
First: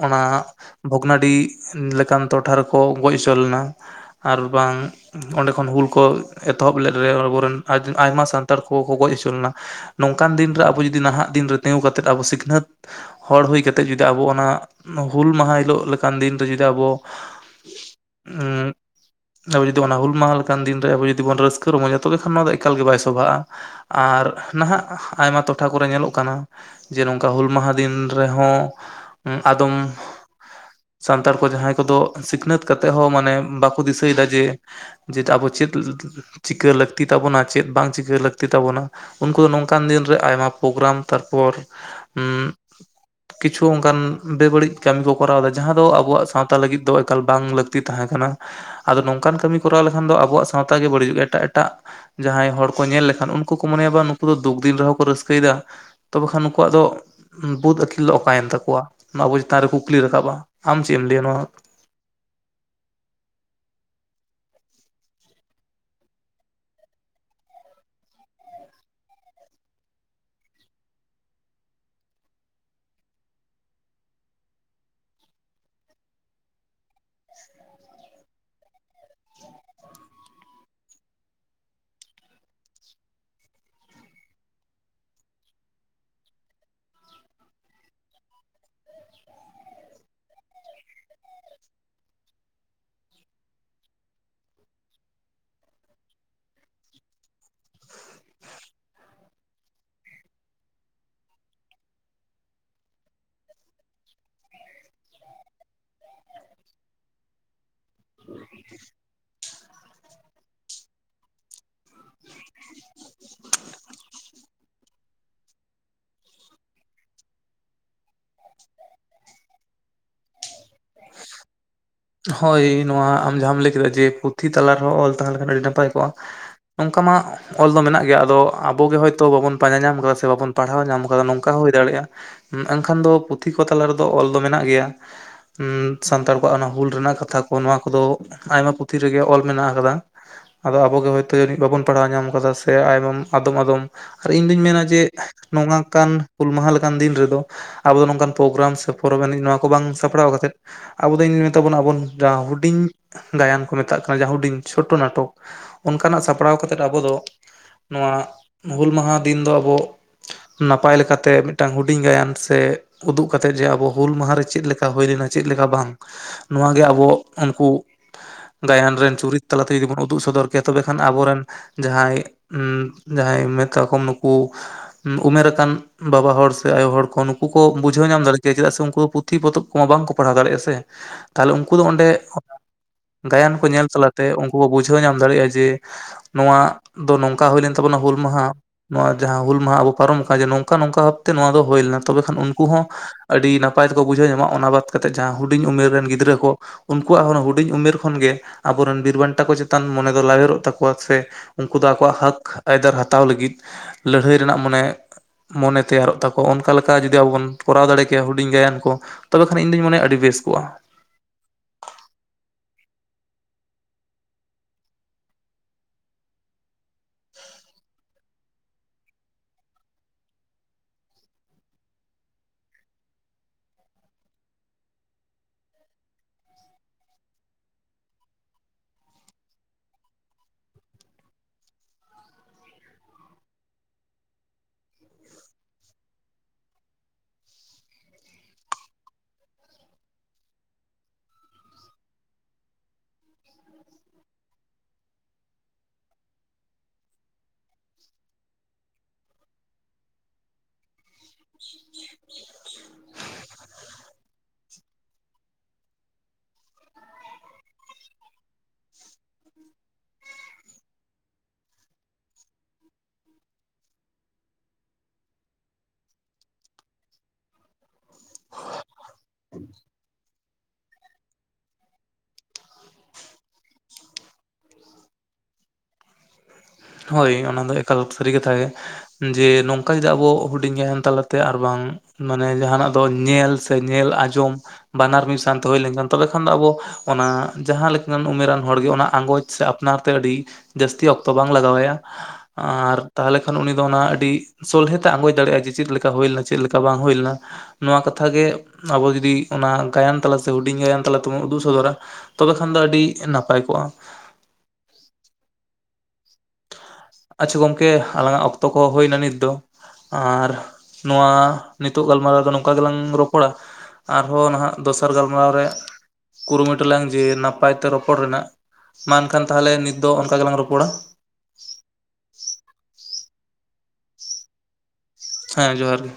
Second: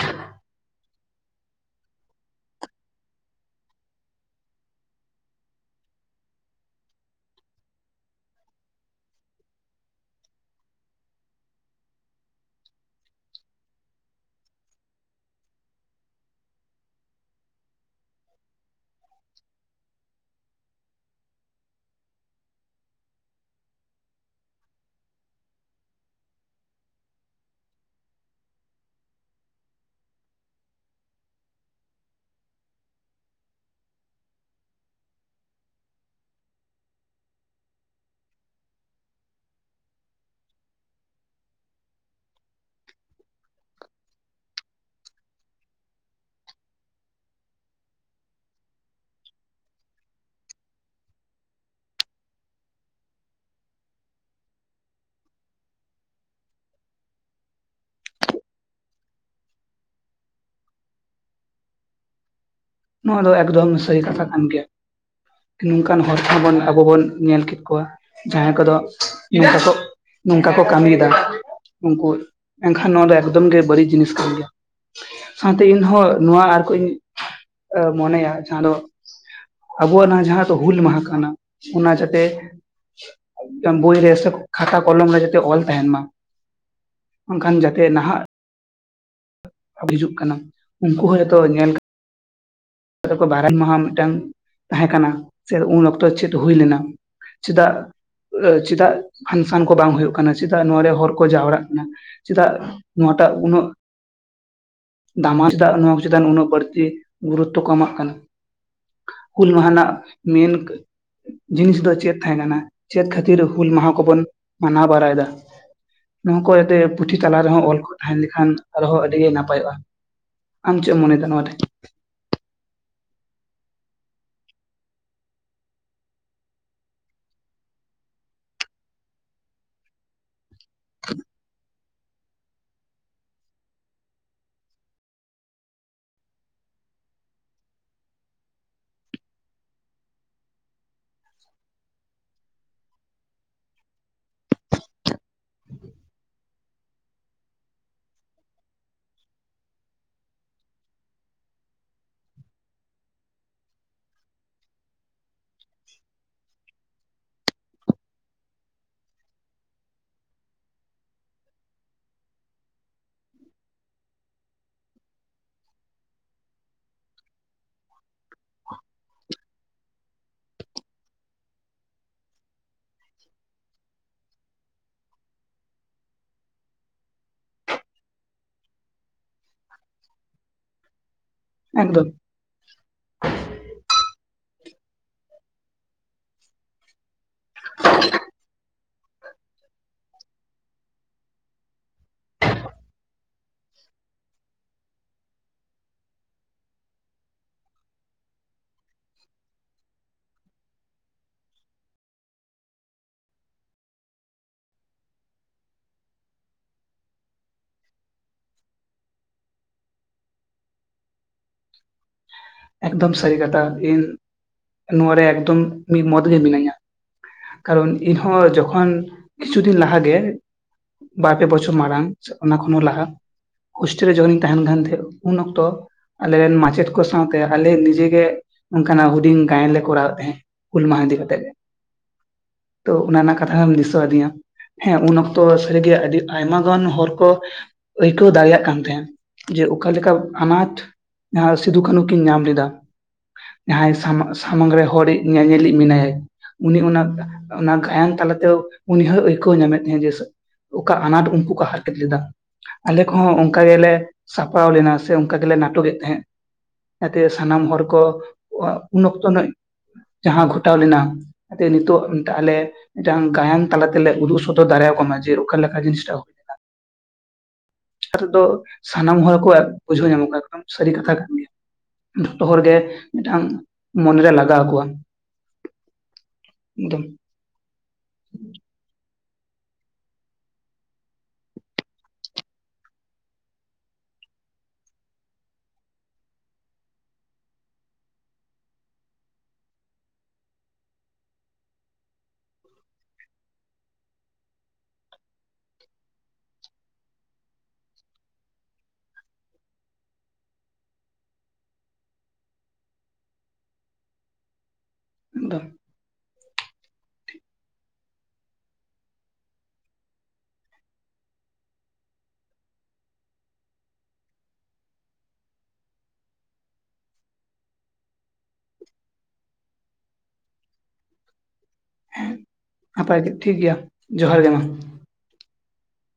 ᱚᱱᱟ ᱵᱷᱚᱜᱽᱱᱟᱰᱤ ᱞᱮᱠᱟᱱ ᱴᱚᱴᱷᱟ ᱨᱮ ᱠᱚ ᱜᱚᱡ ᱦᱚᱪᱚ ᱞᱮᱱᱟ᱾ ᱟᱨ ᱵᱟᱝ ᱚᱸᱰᱮ ᱠᱷᱚᱱ ᱦᱩᱞ ᱠᱚ ᱮᱛᱚᱦᱚᱵ ᱞᱮᱫ ᱨᱮ ᱟᱵᱚ ᱨᱮᱱ ᱟᱭᱢᱟ ᱥᱟᱱᱛᱟᱲ ᱠᱚᱼᱼ ᱠᱚ ᱠᱚ ᱜᱚᱡ ᱦᱚᱪᱚ ᱞᱮᱱᱟ ᱱᱚᱝᱠᱟᱱ ᱫᱤᱱ ᱨᱮ ᱟᱵᱚ ᱡᱩᱫᱤ ᱱᱟᱦᱟᱜ ᱫᱤᱱ ᱨᱮ ᱛᱤᱸᱜᱩ ᱠᱟᱛᱮ ᱟᱵᱚ ᱥᱤᱠᱷᱱᱟᱹᱛᱼᱼ ᱦᱚᱲ ᱦᱩᱭ ᱠᱟᱛᱮᱜ ᱡᱩᱫᱤ ᱟᱵᱚ ᱚᱱᱟ ᱦᱩᱞ ᱢᱟᱦᱟ ᱦᱤᱞᱳᱜ ᱞᱮᱠᱟᱱ ᱫᱤᱱ ᱨᱮ ᱡᱚᱫᱤ ᱟᱵᱚᱼᱼ [unintelligible] ᱩᱸ ᱟᱵᱚ ᱡᱚᱫᱤ ᱚᱱᱟ ᱦᱩᱞ ᱢᱟᱦᱟ ᱞᱮᱠᱟᱱ ᱫᱤᱱ ᱨᱮ ᱟᱵᱚ ᱡᱩᱫᱤ ᱵᱚᱱ ᱨᱟᱹᱥᱠᱟᱹ ᱨᱚᱢᱚᱡᱟ ᱛᱚᱵᱮ ᱠᱷᱟᱱ ᱱᱚᱣᱟ ᱫᱚ ᱮᱠᱟᱞ ᱜᱮ ᱵᱟᱭ ᱥᱚᱵᱷᱟᱜᱼᱟ ᱟᱨ ᱱᱟᱦᱟᱜ ᱟᱭᱢᱟ ᱴᱚᱴᱷᱟ ᱠᱚᱨᱮᱜ ᱧᱮᱞᱚᱜ ᱠᱟᱱᱟ ᱡᱮ ᱱᱚᱝᱠᱟ ᱦᱩᱞ ᱢᱟᱦᱟ ᱫᱤᱱ ᱨᱮ ᱦᱚᱸ ᱟᱫᱚᱢᱼᱼ ᱥᱟᱱᱛᱟᱲ ᱠᱚ ᱡᱟᱦᱟᱸᱭ ᱠᱚᱫᱚ ᱥᱤᱠᱷᱱᱟᱹᱛ ᱠᱟᱛᱮᱜ ᱦᱚᱸ ᱢᱟᱱᱮ ᱵᱟᱠᱚ ᱫᱤᱥᱟᱹᱭ ᱮᱫᱟ ᱡᱮ, ᱡᱮ ᱟᱵᱚ ᱪᱮᱫ ᱪᱤᱠᱟᱹ ᱞᱟᱹᱠᱛᱤ ᱛᱟᱵᱚᱱᱟ ᱪᱮᱫ ᱵᱟᱝ ᱪᱤᱠᱟᱹ [unintelligible] ᱞᱟ. ᱠᱛᱤ ᱛᱟᱵᱚᱱᱟ ᱩᱱᱠᱩ ᱫᱚ ᱱᱚᱝᱠᱟᱱ ᱫᱤᱱ ᱨᱮ ᱟᱭᱢᱟ ᱯᱨᱳᱜᱨᱟᱢ ᱛᱟᱨᱯᱚᱨ ᱩᱸᱜᱼᱼ ᱠᱤᱪᱷᱩ ᱚᱱᱠᱟᱱ ᱵᱮᱵᱟᱹᱲᱤᱡ ᱠᱟᱹᱢᱤ ᱠᱚ ᱠᱚᱨᱟᱣ ᱮᱫᱟ, ᱡᱟᱦᱟᱸ ᱫᱚ ᱟᱵᱚᱣᱟᱜ ᱥᱟᱶᱛᱟ ᱞᱟᱹᱜᱤᱫ ᱫᱚ ᱮᱠᱟᱞ ᱵᱟᱝ ᱞᱟᱹᱠᱛᱤ ᱞᱟᱹᱠᱛᱤ ᱛᱟᱦᱮᱸ ᱠᱟᱱᱟ᱾ ᱟᱫᱚ ᱱᱚᱝᱠᱟᱱ ᱠᱟᱹᱢᱤ ᱠᱚᱨᱟᱣ ᱞᱮᱠᱷᱟᱱ ᱫᱚ ᱟᱵᱚᱣᱟᱜ ᱥᱟᱶᱛᱟ ᱜᱮ ᱵᱟᱹᱲᱤᱡᱚᱜᱼᱟ, ᱮᱴᱟᱜ ᱮᱴᱟᱜ ᱡᱟᱦᱟᱸᱭ ᱦᱚᱲ ᱠᱚ ᱧᱮᱞ ᱞᱮᱠᱷᱟᱱᱼᱼ ᱟᱱ ᱩᱱᱠᱩ ᱠᱚ ᱢᱚᱱᱮᱭᱟ ᱵᱟ ᱱᱩᱠᱩ ᱫᱚ ᱫᱩᱠ ᱫᱤᱱ ᱨᱮᱦᱚᱸ ᱠᱚ ᱨᱟᱹᱥᱠᱟᱹᱭ ᱮᱫᱟ ᱛᱚᱵᱮ ᱠᱷᱟᱱ ᱱᱩᱠᱩᱣᱟᱜ ᱫᱚ᱾ ᱵᱩᱫ ᱟᱹᱠᱤᱞ ᱫᱚ ᱚᱠᱟᱭ ᱮᱱ ᱛᱟᱠᱚᱣᱟ ᱟᱵᱚ ᱪᱮᱛᱟᱱ ᱨᱮ ᱠᱩᱠᱞᱤ ᱨᱟᱠᱟᱵᱼᱟ ᱟᱢ ᱪᱮᱫ ᱮᱢ ᱞᱟᱹᱭᱟ ᱱᱚᱣᱟᱼᱼ ᱱᱚᱣᱟ ᱫᱚ ᱮᱠᱫᱚᱢ ᱥᱟᱹᱦᱤ ᱠᱟᱛᱷᱟ ᱠᱟᱱ ᱜᱮᱭᱟ᱾ ᱱᱚᱝᱠᱟᱱ ᱦᱚᱲ ᱠᱚᱦᱚᱸ ᱵᱚᱱ ᱟᱵᱚ ᱵᱚᱱ ᱧᱮᱞ ᱠᱮᱫ ᱠᱚᱣᱟ ᱡᱟᱦᱟᱸᱭ ᱠᱚᱫᱚ ᱮᱢ ᱯᱚᱛᱼᱼ ᱱᱚᱝᱠᱟ ᱠᱚ ᱠᱟᱹᱢᱤᱭ ᱮᱫᱟ ᱩᱱᱠᱩ ᱢᱮᱱ ᱠᱷᱟᱱ ᱱᱚᱣᱟ ᱫᱚ ᱮᱠᱫᱚᱢ ᱜᱮ ᱵᱟᱹᱲᱤᱡ ᱡᱤᱱᱤᱥ ᱠᱟᱱ ᱜᱮᱭᱟ᱾ ᱥᱟᱶ ᱛᱮ ᱤᱧᱦᱚᱸ ᱱᱚᱣᱟ ᱟᱨᱠᱚᱧᱼᱼ ᱢᱚᱱᱮᱭᱟ ᱡᱟᱦᱟᱸ ᱫᱚᱼᱼ ᱟᱵᱚᱣᱟᱜ ᱱᱚᱣᱟ ᱡᱟᱦᱟᱸ ᱦᱩᱞ ᱢᱟᱦᱟ ᱠᱟᱱᱟ ᱚᱱᱟ ᱡᱟᱛᱮ, ᱚᱱ ᱵᱳᱭ ᱨᱮ ᱠᱷᱟᱛᱟ ᱠᱚᱞᱚᱢ ᱨᱮ ᱡᱟᱛᱮ ᱚᱞ ᱛᱟᱦᱮᱱ ᱢᱟ᱾ ᱵᱟᱝ ᱠᱷᱟᱱ ᱡᱟᱛᱮ ᱱᱟᱦᱟᱜᱼᱼ ᱦᱤᱡᱩᱜ ᱠᱟᱱᱟ ᱩᱱᱠᱩ ᱦᱚᱸ ᱡᱚᱛᱚ ᱧᱮᱞᱼᱼ ᱵᱟᱨᱮᱱ ᱢᱟᱦᱟ ᱢᱤᱫᱴᱟᱝ ᱛᱟᱦᱮᱸ ᱠᱟᱱᱟ ᱥᱮ ᱩᱱ ᱚᱠᱛᱚ ᱪᱮᱫ ᱦᱩᱭ ᱞᱮᱱᱟ᱾ ᱪᱮᱫᱟᱜ ᱪᱮᱫᱟᱜ ᱯᱷᱟᱱᱥᱮᱱ ᱠᱚ ᱵᱟᱝ ᱦᱩᱭᱩᱜ ᱠᱟᱱᱟ, ᱪᱮᱫᱟᱜ ᱱᱚᱣᱟ ᱨᱮ ᱦᱚᱲ ᱠᱚ ᱡᱟᱣᱨᱟᱜ ᱠᱟᱱᱟ? ᱪᱮᱫᱟᱜ ᱱᱚᱣᱟᱴᱟᱜ ᱩᱱᱟᱹᱜᱼᱼ ᱫᱟᱢᱟ ᱫᱟ ᱱᱚᱣᱟ ᱪᱮᱛᱟᱱ ᱩᱱᱟᱹᱜ ᱵᱟᱹᱲᱛᱤ ᱜᱩᱨᱩᱛᱼᱼ ᱛᱚ ᱮᱢᱟᱜ ᱠᱟᱱᱟ, ᱦᱩᱞ ᱢᱟᱦᱟᱱᱟᱜ ᱢᱮᱱᱼᱼ ᱡᱤᱱᱤᱥ ᱫᱚ ᱪᱮᱫ ᱛᱟᱦᱮᱸ ᱠᱟᱱᱟ ᱪᱮᱫ ᱠᱷᱟᱹᱛᱤᱨ ᱦᱩᱞ ᱢᱟᱦᱟ ᱠᱚᱵᱚᱱ ᱢᱟᱱᱟᱣ ᱵᱟᱲᱟᱭ ᱮᱫᱟ᱾ ᱱᱚᱣᱟ ᱠᱚ ᱡᱟᱛᱮ ᱯᱩᱛᱷᱤ ᱛᱟᱞᱟ ᱨᱮ ᱦᱚᱸ ᱚᱞ ᱠᱚ ᱛᱟᱦᱮᱱ ᱞᱮᱠᱷᱟᱱ ᱟᱨᱦᱚᱸ ᱟᱹᱰᱤ ᱜᱮ ᱱᱟᱯᱟᱭᱚᱜᱼᱟ᱾ ᱟᱢ ᱪᱮᱜ ᱢᱚᱱᱮ ᱫᱟᱢ [unintelligible] ᱦᱳᱭ ᱱᱚᱣᱟ ᱟᱢ ᱡᱟᱦᱟᱸ ᱟᱢ ᱞᱟᱹᱭ ᱠᱮᱫᱟ ᱡᱮ ᱯᱩᱛᱷᱤ ᱛᱟᱞᱟ ᱨᱮᱦᱚᱸ ᱚᱞ ᱛᱟᱦᱮᱸ ᱞᱮᱱᱠᱷᱟᱱ ᱟᱹᱰᱤ ᱱᱟᱯᱟᱭ ᱠᱚᱜᱼᱟ᱾ ᱱᱚᱝᱠᱟ ᱢᱟ ᱚᱞ ᱫᱚ ᱢᱮᱱᱟᱜ ᱜᱮᱭᱟ ᱟᱫᱚ ᱟᱵᱚ ᱜᱮ ᱦᱳᱭ ᱛᱚ ᱵᱟᱵᱚᱱ ᱯᱟᱸᱡᱟ ᱧᱟᱢ ᱠᱟᱫᱟ ᱥᱮ ᱵᱟᱵᱚᱱ᱾ ᱯᱟᱲᱦᱟᱣ ᱧᱟᱢ ᱠᱟᱫᱟ ᱱᱚᱝᱠᱟ ᱦᱚᱸ ᱦᱩᱭ ᱫᱟᱲᱮᱭᱟᱜᱼᱟ᱾ ᱮᱱᱠᱷᱟᱱ ᱫᱚ ᱯᱩᱛᱷᱤ ᱠᱚ ᱛᱟᱞᱟ ᱨᱮᱫᱚ ᱚᱞ ᱫᱚ ᱢᱮᱱᱟᱜ ᱜᱮᱭᱟ ᱩᱸ ᱥᱟᱱᱛᱟᱲ ᱠᱚᱣᱟᱜ᱾ [unintelligible] ᱦᱩᱞ ᱨᱮᱱᱟᱜ ᱠᱟᱛᱷᱟ ᱠᱚ ᱱᱚᱣᱟ ᱠᱚᱫᱚ ᱟᱭᱢᱟ ᱯᱩᱛᱷᱤ ᱨᱮᱜᱮ ᱚᱞ ᱢᱮᱱᱟᱜ ᱟᱠᱟᱫᱟ᱾ ᱟᱫᱚ ᱟᱵᱚᱜ ᱜᱮ ᱦᱳᱭ ᱛᱚ ᱡᱮ ᱵᱟᱵᱚᱱ ᱯᱟᱲᱦᱟᱣ ᱧᱟᱢ ᱠᱟᱫᱟ ᱥᱮ ᱟᱭᱢᱟ ᱟᱫᱚᱢ ᱟᱫᱚᱢ᱾ ᱟᱨ ᱤᱧ ᱫᱩᱧ ᱢᱮᱱᱟ ᱡᱮ ᱱᱚᱝᱠᱟᱱ ᱦᱩᱞ ᱢᱟᱦᱟ ᱞᱮᱠᱟᱱ ᱫᱤᱱ ᱨᱮᱫᱚ᱾ ᱟᱵᱚ ᱫᱚ ᱱᱚᱝᱠᱟᱱ ᱯᱨᱳᱜᱨᱟᱢ ᱥᱮ ᱯᱚᱨᱚᱵᱽ ᱮᱱᱮᱡ ᱱᱚᱣᱟ ᱠᱚ ᱵᱟᱝ ᱥᱟᱯᱲᱟᱣ ᱠᱟᱛᱮᱫ ᱟᱵᱚ ᱫᱚᱧ ᱛᱟᱵᱚᱱᱟ ᱟᱵᱚᱱ ᱡᱟᱦᱟᱸ ᱦᱩᱰᱤᱧ ᱜᱟᱭᱟᱱ ᱠᱚ ᱢᱮᱛᱟᱜ ᱠᱟᱱᱟ, ᱡᱟᱦᱟᱸ ᱦᱩᱰᱤᱧ ᱪᱷᱳᱴᱳ ᱱᱟᱴᱚᱠ᱾ ᱚᱱᱠᱟᱱᱟᱜ ᱥᱟᱯᱲᱟᱣ ᱠᱟᱛᱮᱜ ᱟᱵᱚ ᱫᱚ ᱱᱚᱣᱟ ᱦᱩᱞ ᱢᱟᱦᱟ ᱫᱤᱱ ᱫᱚ ᱟᱵᱚ᱾ ᱱᱟᱯᱟᱭ ᱞᱮᱠᱟᱛᱮ ᱢᱤᱫᱴᱟᱝ ᱦᱩᱰᱤᱧ ᱜᱟᱭᱟᱱ ᱥᱮ ᱩᱫᱩᱜ ᱠᱟᱛᱮᱫ ᱡᱮ ᱟᱵᱚ ᱦᱩᱞ ᱢᱟᱸᱦᱟ ᱨᱮ ᱪᱮᱫ ᱞᱮᱠᱟ ᱦᱩᱭ ᱞᱮᱱᱟ ᱪᱮᱫ ᱞᱮᱠᱟ ᱵᱟᱝ᱾ ᱱᱚᱣᱟ ᱜᱮ ᱟᱵᱚ ᱩᱱᱠᱩ ᱜᱟᱭᱟᱱ ᱨᱮᱱ ᱪᱩᱨᱤᱛ ᱛᱟᱞᱟᱛᱮ ᱡᱩᱫᱤ ᱵᱚᱱ ᱩᱫᱩᱜ ᱥᱚᱫᱚᱨ ᱛᱚᱵᱮ ᱠᱷᱟᱱ ᱟᱵᱚᱨᱮᱱ ᱡᱟᱦᱟᱸᱭ ᱩᱸ ᱡᱟᱦᱟᱸᱭ ᱢᱮᱛᱟ ᱠᱚᱢ ᱱᱩᱠᱩ᱾ ᱵᱷᱩᱢᱮᱨ ᱟᱠᱟᱱ᱾ ᱵᱟᱵᱟ ᱦᱚᱲ ᱥᱮ ᱟᱭᱳ ᱦᱚᱲ ᱠᱚ ᱱᱩᱠᱩ ᱵᱩᱡᱷᱟᱹᱣ ᱧᱟᱢ ᱫᱟᱲᱮᱭᱟ ᱪᱮᱫᱟᱜ ᱩᱱᱠᱩ ᱯᱩᱛᱷᱤ ᱯᱚᱛᱚᱵ ᱠᱚᱢᱟ ᱵᱟᱝ ᱯᱟᱲᱦᱟᱣ ᱫᱟᱲᱮᱭᱟᱜᱼᱟ᱾ ᱥᱮ ᱛᱟᱦᱚᱞᱮ ᱩᱱᱠᱩ ᱫᱚ ᱚᱸᱰᱮ ᱮᱠᱫᱚᱢ ᱠᱷᱚᱜ᱾ ᱜᱟᱭᱟᱱ ᱠᱚ ᱧᱮᱞ ᱛᱟᱞᱟᱛᱮ ᱩᱱᱠᱩ ᱠᱚ ᱵᱩᱡᱷᱟᱹᱣ ᱧᱟᱢ ᱫᱟᱲᱮᱭᱟᱜᱼᱟ ᱡᱮ ᱱᱚᱣᱟ ᱫᱚ ᱱᱚᱝᱠᱟ᱾ ᱱᱚᱝᱠᱟ ᱦᱩᱭ ᱞᱮᱱ ᱛᱟᱵᱚᱱᱟ ᱦᱩᱞ ᱢᱟᱦᱟ ᱱᱚᱣᱟ ᱡᱟᱦᱟᱸ ᱦᱩᱞ ᱢᱟᱦᱟ ᱟᱵᱚ ᱯᱟᱨᱚᱢ ᱟᱠᱟᱱᱟ ᱡᱮ ᱱᱚᱝᱠᱟ ᱱᱚᱝᱠᱟ᱾ ᱱᱚᱣᱟ ᱫᱚ ᱦᱩᱭ ᱞᱮᱱᱟ ᱛᱚᱵᱮ ᱠᱷᱟᱱ ᱩᱱᱠᱩ ᱦᱚᱸ ᱟᱹᱰᱤ ᱱᱟᱯᱟᱭ ᱛᱮᱠᱚ ᱵᱩᱡᱷᱟᱹᱣ ᱧᱟᱢᱟ, ᱚᱱᱟ ᱵᱟᱫ ᱠᱟᱛᱮ ᱡᱟᱦᱟᱸ ᱦᱩᱰᱤᱧ ᱩᱢᱮᱨ ᱨᱮᱱ ᱜᱤᱫᱟᱹ ᱜᱤᱫᱽᱨᱟᱹ ᱠᱚ ᱩᱱᱠᱩᱣᱟᱜ ᱦᱚᱸ ᱦᱩᱰᱤᱧ ᱩᱢᱮᱨ ᱠᱷᱚᱱ ᱜᱮ᱾ ᱟᱵᱚᱨᱮᱱ ᱵᱤᱨ ᱵᱟᱱᱴᱟ ᱠᱚ ᱪᱮᱛᱟᱱ ᱢᱚᱱᱮ ᱫᱚ ᱞᱟᱣᱮᱨᱚᱜ ᱛᱟᱠᱚᱣᱟ ᱥᱮ᱾ ᱩᱱᱠᱩ ᱫᱚ ᱟᱠᱚᱣᱟᱜ ᱦᱚᱠ ᱟᱹᱭᱫᱟᱨ ᱦᱟᱛᱟᱣ ᱞᱟᱹᱜᱤᱫ ᱞᱟᱹᱲᱦᱟᱹᱭ ᱨᱮᱱᱟᱜ ᱢᱟᱱᱮ᱾ ᱢᱚᱱᱮ ᱛᱮᱭᱟᱨᱚᱜ ᱛᱟᱠᱚᱣᱟ ᱚᱱᱠᱟ ᱞᱮᱠᱟ ᱡᱩᱫᱤ ᱟᱵᱚ ᱵᱚᱱ ᱠᱚᱨᱟᱣ ᱫᱟᱲᱮ ᱠᱮᱭᱟ ᱦᱩᱰᱤᱧ ᱜᱟᱭᱟᱱ ᱠᱚ᱾ ᱛᱚᱵᱮ ᱠᱷᱟᱱ ᱤᱧᱫᱩᱧ ᱢᱚᱱᱮᱭᱟ ᱟᱹᱰᱤ ᱵᱮᱥ ᱠᱚᱜᱼᱟ᱾ ᱮᱠᱫᱚᱢ ᱥᱟᱹᱨᱤ ᱠᱟᱛᱷᱟ ᱤᱧ ᱱᱚᱣᱟ ᱨᱮ ᱮᱠᱫᱚᱢ ᱢᱤᱫ ᱢᱚᱛ ᱜᱮ ᱢᱤᱱᱟᱹᱧᱟ᱾ ᱠᱟᱨᱚᱱ ᱤᱧᱦᱚᱸ ᱡᱚᱠᱷᱚᱱ ᱠᱤᱪᱷᱩ ᱫᱤᱱ ᱞᱟᱦᱟ ᱜᱮ᱾ ᱵᱟᱨ ᱯᱮ ᱵᱚᱪᱷᱚᱨ ᱢᱟᱲᱟᱝ ᱚᱱᱟ ᱠᱷᱚᱱ ᱦᱚᱸ ᱞᱟᱦᱟ᱾ ᱦᱳᱥᱴᱮᱞ ᱨᱮ ᱡᱚᱠᱷᱚᱱᱤᱧ ᱛᱟᱦᱮᱱ ᱠᱟᱱ ᱛᱟᱦᱮᱸ ᱩᱱ ᱚᱠᱛᱚ ᱟᱞᱮ ᱨᱮᱱ ᱢᱟᱪᱮᱫ᱾ ᱩᱱᱠᱩ ᱥᱟᱶ ᱛᱮ ᱟᱞᱮ ᱱᱤᱡᱮ ᱜᱮ ᱚᱱᱠᱟᱱ ᱟᱜ ᱦᱩᱰᱤᱧ ᱜᱟᱭᱟᱱ ᱞᱮ ᱠᱚᱨᱟᱣ ᱮᱫ ᱛᱟᱦᱮᱸᱫ᱾ ᱦᱩᱞ ᱢᱟᱦᱟ ᱤᱫᱤ ᱠᱟᱛᱮᱜ ᱛᱚ ᱚᱱᱟ ᱨᱮᱱᱟᱜ ᱠᱟᱛᱷᱟᱢ ᱫᱤᱥᱟᱹ ᱟᱫᱤᱧᱟ᱾ ᱦᱮᱸ ᱩᱱ ᱚᱠᱛᱚ ᱥᱟᱹᱨᱤ ᱜᱮ ᱟᱹᱰᱤ ᱟᱭᱢᱟ ᱜᱟᱱ ᱦᱚᱲ ᱠᱚ᱾ ᱟᱹᱭᱠᱟᱹᱣ ᱫᱟᱲᱮᱭ ᱟᱜ ᱠᱟᱱ ᱛᱟᱦᱮᱸᱫ ᱡᱮ ᱚᱠᱟ ᱞᱮᱠᱟ ᱟᱱᱟᱴ ᱡᱟᱦᱟ᱾ ᱥᱤᱫᱩ ᱠᱟᱹᱱᱩ ᱠᱤᱱ ᱧᱟᱢ ᱞᱮᱫᱟ ᱡᱟᱸᱦᱟᱭ ᱥᱟᱢᱟ‌ ᱥᱟᱢᱟᱝ ᱨᱮ ᱦᱚᱲ ᱤᱡ ᱧᱮᱧᱮᱞ ᱤᱡ ᱢᱮᱱᱟᱭᱟᱭ᱾ ᱩᱱᱤ ᱦᱚ ᱚᱱᱟ ᱚᱱᱟ [unintelligible] ᱜᱟᱭᱟᱱ ᱛᱟᱞᱟ ᱛᱮ ᱩᱱᱤ ᱦᱚᱭ ᱟᱹᱭᱠᱟᱹᱣ ᱧᱟᱢ ᱮᱫ ᱛᱟᱦᱮᱸᱫ ᱡᱮ᱾ ᱚᱠᱟ ᱟᱱᱟᱴ ᱩᱱᱠᱩ ᱠᱚ᱾ [unintelligible] [unintelligible] ᱪᱮᱫᱟᱜ ᱟᱞᱮ ᱠᱚᱦᱚᱸ ᱚᱱᱠᱟ ᱜᱮᱞᱮ ᱥᱟᱯᱲᱟᱣ ᱞᱮᱱᱟ ᱥᱮ ᱚᱱᱠᱟ ᱜᱮᱞᱮ ᱱᱟᱴᱚᱠ ᱮᱫ ᱛᱟᱦᱮᱸᱫ᱾ ᱡᱟᱛᱮ ᱥᱟᱱᱟᱢ ᱦᱚᱲ ᱠᱚ ᱩᱱ ᱚᱠᱛᱚ [unintelligible] ᱡᱟᱦᱟ ᱜᱷᱚᱴᱟᱣ ᱞᱮᱱᱟ᱾ [unintelligible] ᱱᱤᱛᱳᱜ ᱢᱮᱛᱟᱜ ᱟᱞᱮ᱾ ᱢᱤᱫ ᱴᱟᱝ ᱜᱟᱭᱟᱱ ᱛᱟᱞᱟ ᱛᱮᱞᱮ ᱩᱫᱩᱜ ᱥᱚᱫᱚᱨ ᱫᱟᱲᱮᱭᱟ ᱠᱟᱱᱟ ᱡᱮ ᱚᱠᱟ ᱞᱮᱠᱟ ᱡᱤᱱᱤᱥ ᱴᱟᱜ ᱾ [inaudible] [unintelligible] ᱫᱚ ᱥᱟᱱᱟᱢ ᱦᱚᱲ ᱠᱚ ᱵᱩᱡᱷᱟᱹᱣ ᱧᱟᱢ [unintelligible] ᱮᱠᱫᱚᱢ ᱥᱟᱹᱨᱤ ᱠᱟᱛᱷᱟ ᱠᱟᱱ᱾ ᱜᱮᱭᱟ ᱡᱷᱚᱛᱚ ᱦᱚᱲ ᱜᱮ ᱢᱤᱫ ᱴᱟᱝ ᱢᱚᱱᱮ ᱨᱮ ᱞᱟᱜᱟᱣ ᱟᱠᱚᱣᱟ᱾ ᱦᱳᱭ ᱚᱱᱟ ᱫᱚ ᱮᱠᱟᱞ ᱥᱟᱹᱨᱤ ᱠᱟᱛᱷᱟ ᱜᱮ ᱡᱮ ᱱᱚᱝᱠᱟ ᱡᱩᱫᱤ ᱟᱵᱚ ᱦᱩᱰᱤᱧ ᱜᱟᱭᱲᱱ ᱛᱟᱞᱟ ᱛᱮ ᱟᱨ ᱵᱟᱝ᱾ ᱢᱟᱱᱮ ᱡᱟᱦᱟ ᱱᱟᱜ ᱫᱚ ᱧᱮᱞ ᱥᱮ ᱧᱮᱞ ᱟᱸᱡᱚᱢ ᱵᱟᱱᱟᱨ ᱢᱤᱫ ᱥᱟᱶ ᱛᱮ ᱦᱩᱭ ᱞᱮᱱ ᱠᱷᱟᱱ ᱛᱚᱵᱮ ᱠᱷᱟᱱ ᱫᱚ ᱟᱵᱚ᱾ ᱚᱱᱟ ᱡᱟᱦᱟ ᱞᱮᱠᱟᱱ ᱩᱢᱮᱨᱟᱱ ᱦᱚᱲ ᱜᱮ ᱚᱱᱟ ᱟᱸᱜᱚᱪ ᱥᱮ ᱟᱯᱱᱟᱨ ᱛᱮ ᱟᱹᱰᱤ ᱡᱟᱹᱥᱛᱤ ᱚᱠᱛᱚ ᱵᱟᱝ ᱞᱟᱜᱟᱣ ᱟᱭᱟ ᱟᱨ ᱛᱟᱞᱦᱮ ᱠᱷᱟᱱ ᱩᱱᱤ ᱫᱚ ᱚᱱᱟ ᱟᱹᱰᱤ ᱥᱚᱞᱦᱮ ᱛᱮ ᱟᱸᱜᱚᱪ ᱫᱟᱲᱮᱜ-ᱟᱭ ᱡᱮ ᱪᱮᱫ ᱞᱮᱠᱟ ᱦᱳᱭ ᱞᱮᱱᱟ ᱪᱮᱫ ᱞᱮᱠᱟ ᱵᱟᱝ ᱦᱳᱭ ᱞᱮᱱᱟ। ᱱᱚᱣᱟ ᱠᱟᱛᱷᱟ ᱜᱮ ᱟᱵᱚ ᱡᱩᱫᱤ ᱚᱱᱟ ᱜᱟᱭᱟᱱ ᱛᱟᱞᱟ ᱥᱮ ᱦᱩᱰᱤᱧ ᱜᱟᱭᱟᱱ ᱛᱟᱞᱟ ᱛᱮ ᱵᱚᱱ ᱩᱫᱩᱜ ᱥᱚᱫᱚᱨᱟ ᱛᱚᱵᱮ ᱠᱷᱟᱱ ᱫᱚ ᱟᱹᱰᱤ ᱱᱟᱯᱟᱭ ᱠᱚᱜᱼᱟ। ᱟᱫᱚ ᱟᱪᱪᱷᱟ ᱜᱚᱝᱠᱮ ᱟᱞᱟᱝ ᱟᱜ ᱚᱠᱛᱚ ᱠᱚ ᱦᱩᱭᱱᱟ ᱱᱤᱛ ᱫᱚ ᱟᱨ ᱱᱚᱣᱟ ᱱᱤᱛᱚᱜ ᱜᱟᱞᱢᱟᱨᱟᱣ ᱫᱚ ᱱᱚᱝᱠᱟ ᱜᱮᱞᱟᱝ ᱨᱚᱯᱚᱲᱟ ᱟᱨᱦᱚᱸ ᱱᱟᱦᱟᱜ ᱫᱚᱥᱟᱨ ᱜᱟᱞᱢᱟᱨᱟᱣ ᱨᱮ ᱠᱩᱨᱩᱢᱩᱴᱩ ᱞᱟᱝ ᱡᱮ ᱱᱟᱯᱟᱭ ᱛᱮ ᱨᱚᱯᱚᱲ ᱨᱮᱱᱟᱜ। ᱢᱟ ᱮᱱᱠᱷᱟᱱ ᱛᱟᱞᱦᱮ ᱱᱤᱛ ᱫᱚ ᱚᱱᱠᱟ ᱜᱮᱞᱟᱝ ᱨᱚᱯᱚᱲᱟ। ᱱᱟᱯᱟᱭ ᱜᱮ ᱴᱷᱤᱠ ᱜᱮᱭᱟ। ᱡᱚᱦᱟᱨ ᱜᱮ ᱢᱟ। ᱦᱮᱸ ᱡᱚᱦᱟᱨ ᱜᱮ।